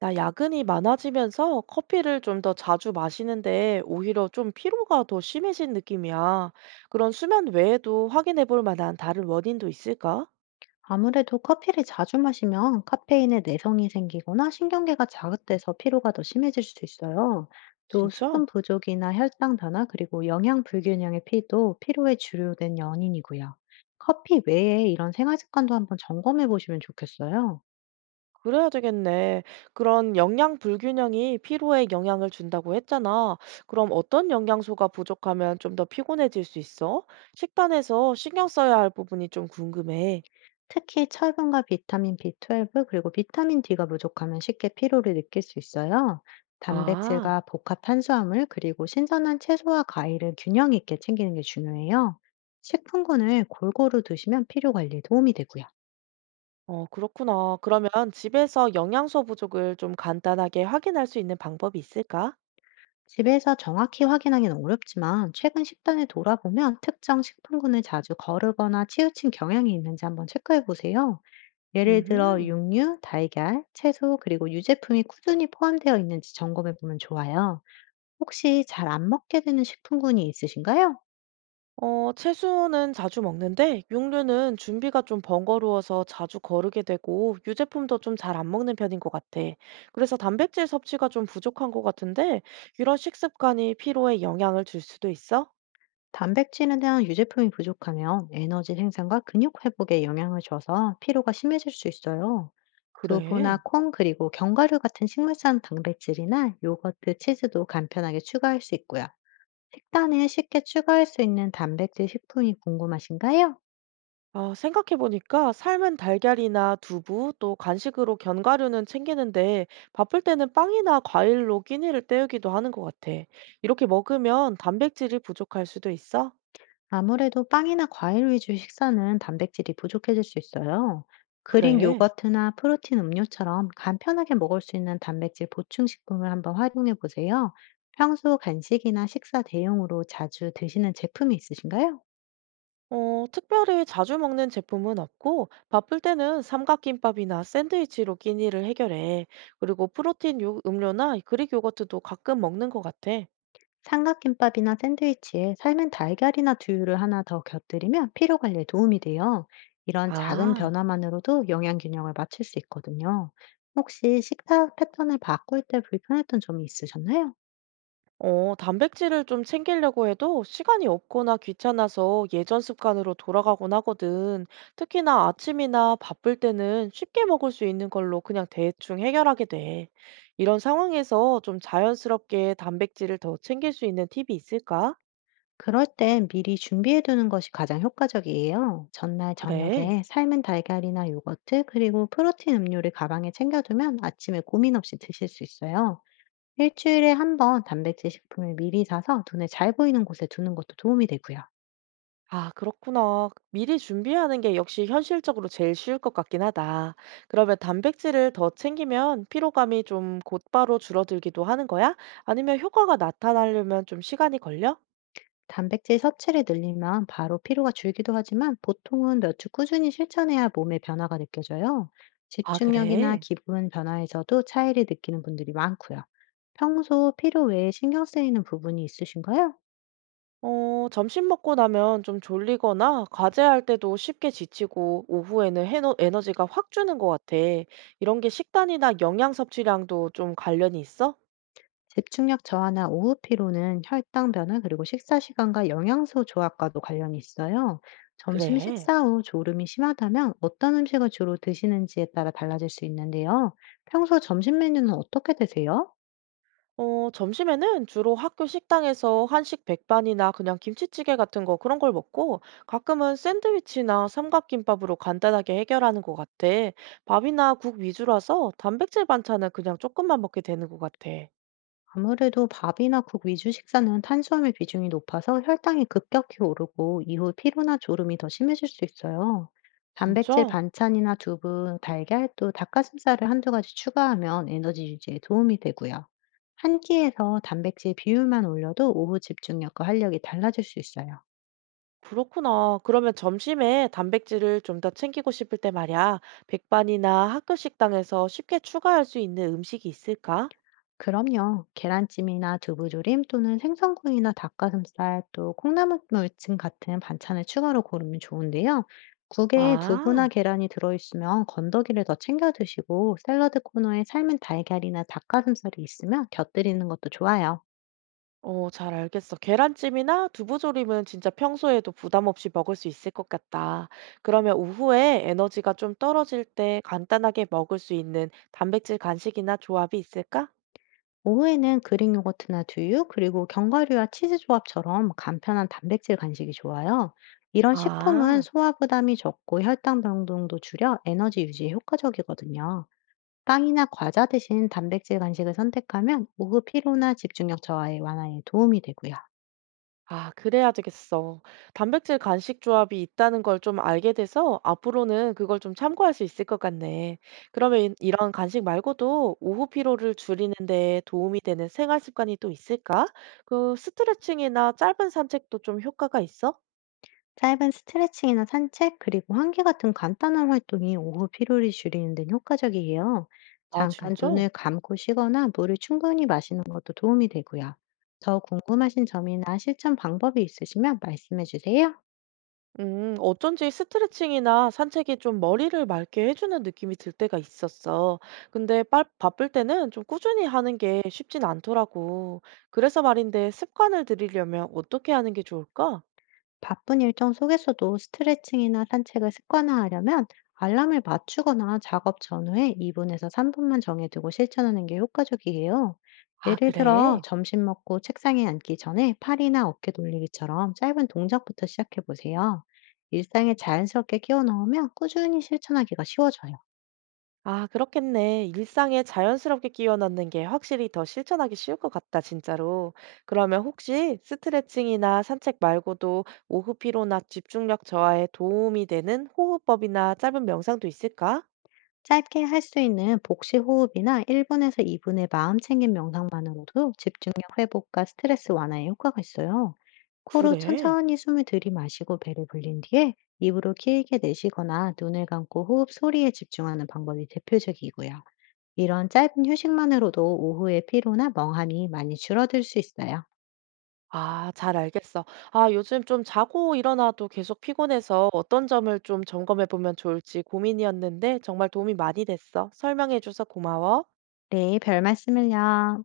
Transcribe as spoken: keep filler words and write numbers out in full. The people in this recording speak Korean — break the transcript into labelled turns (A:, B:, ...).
A: 나 야근이 많아지면서 커피를 좀 더 자주 마시는데 오히려 좀 피로가 더 심해진 느낌이야. 그런 수면 외에도 확인해 볼 만한 다른 원인도 있을까?
B: 아무래도 커피를 자주 마시면 카페인에 내성이 생기거나 신경계가 자극돼서 피로가 더 심해질 수 있어요. 또
A: 진짜?
B: 수분 부족이나 혈당 변화 그리고 영양 불균형의 피도 피로의 주요된 연인이고요. 커피 외에 이런 생활 습관도 한번 점검해 보시면 좋겠어요.
A: 그래야 되겠네. 그런 영양 불균형이 피로에 영향을 준다고 했잖아. 그럼 어떤 영양소가 부족하면 좀 더 피곤해질 수 있어? 식단에서 신경 써야 할 부분이 좀 궁금해.
B: 특히 철분과 비타민 비 십이 그리고 비타민 D가 부족하면 쉽게 피로를 느낄 수 있어요.
A: 아.
B: 단백질과 복합 탄수화물 그리고 신선한 채소와 과일을 균형 있게 챙기는 게 중요해요. 식품군을 골고루 두시면 피로 관리에 도움이 되고요.
A: 어, 그렇구나. 그러면 집에서 영양소 부족을 좀 간단하게 확인할 수 있는 방법이 있을까?
B: 집에서 정확히 확인하기는 어렵지만 최근 식단을 돌아보면 특정 식품군을 자주 거르거나 치우친 경향이 있는지 한번 체크해 보세요. 예를 들어
A: 음,
B: 육류, 달걀, 채소 그리고 유제품이 꾸준히 포함되어 있는지 점검해 보면 좋아요. 혹시 잘 안 먹게 되는 식품군이 있으신가요?
A: 어, 채소는 자주 먹는데 육류는 준비가 좀 번거로워서 자주 거르게 되고 유제품도 좀 잘 안 먹는 편인 것 같아. 그래서 단백질 섭취가 좀 부족한 것 같은데 이런 식습관이 피로에 영향을 줄 수도 있어?
B: 단백질이나 유제품이 부족하면 에너지 생산과 근육 회복에 영향을 줘서 피로가 심해질 수 있어요. 두부나
A: 그래.
B: 콩 그리고 견과류 같은 식물성 단백질이나 요거트, 치즈도 간편하게 추가할 수 있고요. 식단에 쉽게 추가할 수 있는 단백질 식품이 궁금하신가요?
A: 아, 생각해보니까 삶은 달걀이나 두부, 또 간식으로 견과류는 챙기는데 바쁠 때는 빵이나 과일로 끼니를 때우기도 하는 것 같아. 이렇게 먹으면 단백질이 부족할 수도 있어?
B: 아무래도 빵이나 과일 위주 식사는 단백질이 부족해질 수 있어요. 그릭
A: 그래.
B: 요거트나 프로틴 음료처럼 간편하게 먹을 수 있는 단백질 보충 식품을 한번 활용해 보세요. 평소 간식이나 식사 대용으로 자주 드시는 제품이 있으신가요?
A: 어, 특별히 자주 먹는 제품은 없고 바쁠 때는 삼각김밥이나 샌드위치로 끼니를 해결해. 그리고 프로틴 요- 음료나 그릭 요거트도 가끔 먹는 것 같아.
B: 삼각김밥이나 샌드위치에 삶은 달걀이나 두유를 하나 더 곁들이면 피로 관리에 도움이 돼요. 이런 작은
A: 아.
B: 변화만으로도 영양 균형을 맞출 수 있거든요. 혹시 식사 패턴을 바꿀 때 불편했던 점이 있으셨나요?
A: 어, 단백질을 좀 챙기려고 해도 시간이 없거나 귀찮아서 예전 습관으로 돌아가곤 하거든. 특히나 아침이나 바쁠 때는 쉽게 먹을 수 있는 걸로 그냥 대충 해결하게 돼. 이런 상황에서 좀 자연스럽게 단백질을 더 챙길 수 있는 팁이 있을까?
B: 그럴 땐 미리 준비해 두는 것이 가장 효과적이에요. 전날
A: 그래.
B: 저녁에 삶은 달걀이나 요거트, 그리고 프로틴 음료를 가방에 챙겨두면 아침에 고민 없이 드실 수 있어요. 일주일에 한 번 단백질 식품을 미리 사서 눈에 잘 보이는 곳에 두는 것도 도움이 되고요.
A: 아, 그렇구나. 미리 준비하는 게 역시 현실적으로 제일 쉬울 것 같긴 하다. 그러면 단백질을 더 챙기면 피로감이 좀 곧바로 줄어들기도 하는 거야? 아니면 효과가 나타나려면 좀 시간이 걸려?
B: 단백질 섭취를 늘리면 바로 피로가 줄기도 하지만 보통은 몇 주 꾸준히 실천해야 몸의 변화가 느껴져요.
A: 아,
B: 집중력이나
A: 그래?
B: 기분 변화에서도 차이를 느끼는 분들이 많고요. 평소 피로 외에 신경 쓰이는 부분이 있으신가요?
A: 어, 점심 먹고 나면 좀 졸리거나 과제할 때도 쉽게 지치고 오후에는 에너, 에너지가 확 주는 것 같아. 이런 게 식단이나 영양 섭취량도 좀 관련이 있어?
B: 집중력 저하나 오후 피로는 혈당 변화 그리고 식사 시간과 영양소 조합과도 관련이 있어요. 점심
A: 그래.
B: 식사 후 졸음이 심하다면 어떤 음식을 주로 드시는지에 따라 달라질 수 있는데요. 평소 점심 메뉴는 어떻게 드세요?
A: 어, 점심에는 주로 학교 식당에서 한식 백반이나 그냥 김치찌개 같은 거 그런 걸 먹고 가끔은 샌드위치나 삼각김밥으로 간단하게 해결하는 것 같아. 밥이나 국 위주라서 단백질 반찬은 그냥 조금만 먹게 되는 것 같아.
B: 아무래도 밥이나 국 위주 식사는 탄수화물 비중이 높아서 혈당이 급격히 오르고 이후 피로나 졸음이 더 심해질 수 있어요. 단백질
A: 진짜?
B: 반찬이나 두부, 달걀 또 닭가슴살을 한두 가지 추가하면 에너지 유지에 도움이 되고요. 한 끼에서 단백질 비율만 올려도 오후 집중력과 활력이 달라질 수 있어요.
A: 그렇구나. 그러면 점심에 단백질을 좀 더 챙기고 싶을 때 말이야. 백반이나 학교 식당에서 쉽게 추가할 수 있는 음식이 있을까?
B: 그럼요. 계란찜이나 두부조림 또는 생선구이나 닭가슴살 또 콩나물 찜 같은 반찬을 추가로 고르면 좋은데요. 국에
A: 아.
B: 두부나 계란이 들어있으면 건더기를 더 챙겨 드시고 샐러드 코너에 삶은 달걀이나 닭가슴살이 있으면 곁들이는 것도 좋아요.
A: 어, 잘 알겠어. 계란찜이나 두부조림은 진짜 평소에도 부담 없이 먹을 수 있을 것 같다. 그러면 오후에 에너지가 좀 떨어질 때 간단하게 먹을 수 있는 단백질 간식이나 조합이 있을까?
B: 오후에는 그릭 요거트나 두유, 그리고 견과류와 치즈 조합처럼 간편한 단백질 간식이 좋아요. 이런 식품은
A: 아,
B: 소화 부담이 적고 혈당 변동도 줄여 에너지 유지에 효과적이거든요. 빵이나 과자 대신 단백질 간식을 선택하면 오후 피로나 집중력 저하에 완화에 도움이 되고요.
A: 아, 그래야 되겠어. 단백질 간식 조합이 있다는 걸 좀 알게 돼서 앞으로는 그걸 좀 참고할 수 있을 것 같네. 그러면 이- 이런 간식 말고도 오후 피로를 줄이는 데 도움이 되는 생활 습관이 또 있을까? 그 스트레칭이나 짧은 산책도 좀 효과가 있어?
B: 짧은 스트레칭이나 산책, 그리고 환기 같은 간단한 활동이 오후 피로를 줄이는 데 효과적이에요.
A: 아
B: 잠깐
A: 진짜?
B: 눈을 감고 쉬거나 물을 충분히 마시는 것도 도움이 되고요. 더 궁금하신 점이나 실천 방법이 있으시면 말씀해 주세요.
A: 음 어쩐지 스트레칭이나 산책이 좀 머리를 맑게 해주는 느낌이 들 때가 있었어. 근데 빨 바쁠 때는 좀 꾸준히 하는 게 쉽진 않더라고. 그래서 말인데 습관을 들이려면 어떻게 하는 게 좋을까?
B: 바쁜 일정 속에서도 스트레칭이나 산책을 습관화하려면 알람을 맞추거나 작업 전후에 이 분에서 삼 분만 정해두고 실천하는 게 효과적이에요.
A: 아
B: 예를 들어,
A: 그래?
B: 점심 먹고 책상에 앉기 전에 팔이나 어깨 돌리기처럼 짧은 동작부터 시작해 보세요. 일상에 자연스럽게 끼워 넣으면 꾸준히 실천하기가 쉬워져요.
A: 아 그렇겠네. 일상에 자연스럽게 끼워 넣는 게 확실히 더 실천하기 쉬울 것 같다 진짜로. 그러면 혹시 스트레칭이나 산책 말고도 오후 피로나 집중력 저하에 도움이 되는 호흡법이나 짧은 명상도 있을까?
B: 짧게 할 수 있는 복식 호흡이나 일 분에서 이 분의 마음 챙김 명상만으로도 집중력 회복과 스트레스 완화에 효과가 있어요. 코로
A: 그래?
B: 천천히 숨을 들이마시고 배를 불린 뒤에 입으로 길게 내쉬거나 눈을 감고 호흡 소리에 집중하는 방법이 대표적이고요. 이런 짧은 휴식만으로도 오후의 피로나 멍함이 많이 줄어들 수 있어요.
A: 아, 잘 알겠어. 아, 요즘 좀 자고 일어나도 계속 피곤해서 어떤 점을 좀 점검해 보면 좋을지 고민이었는데 정말 도움이 많이 됐어. 설명해 줘서 고마워.
B: 네, 별 말씀을요.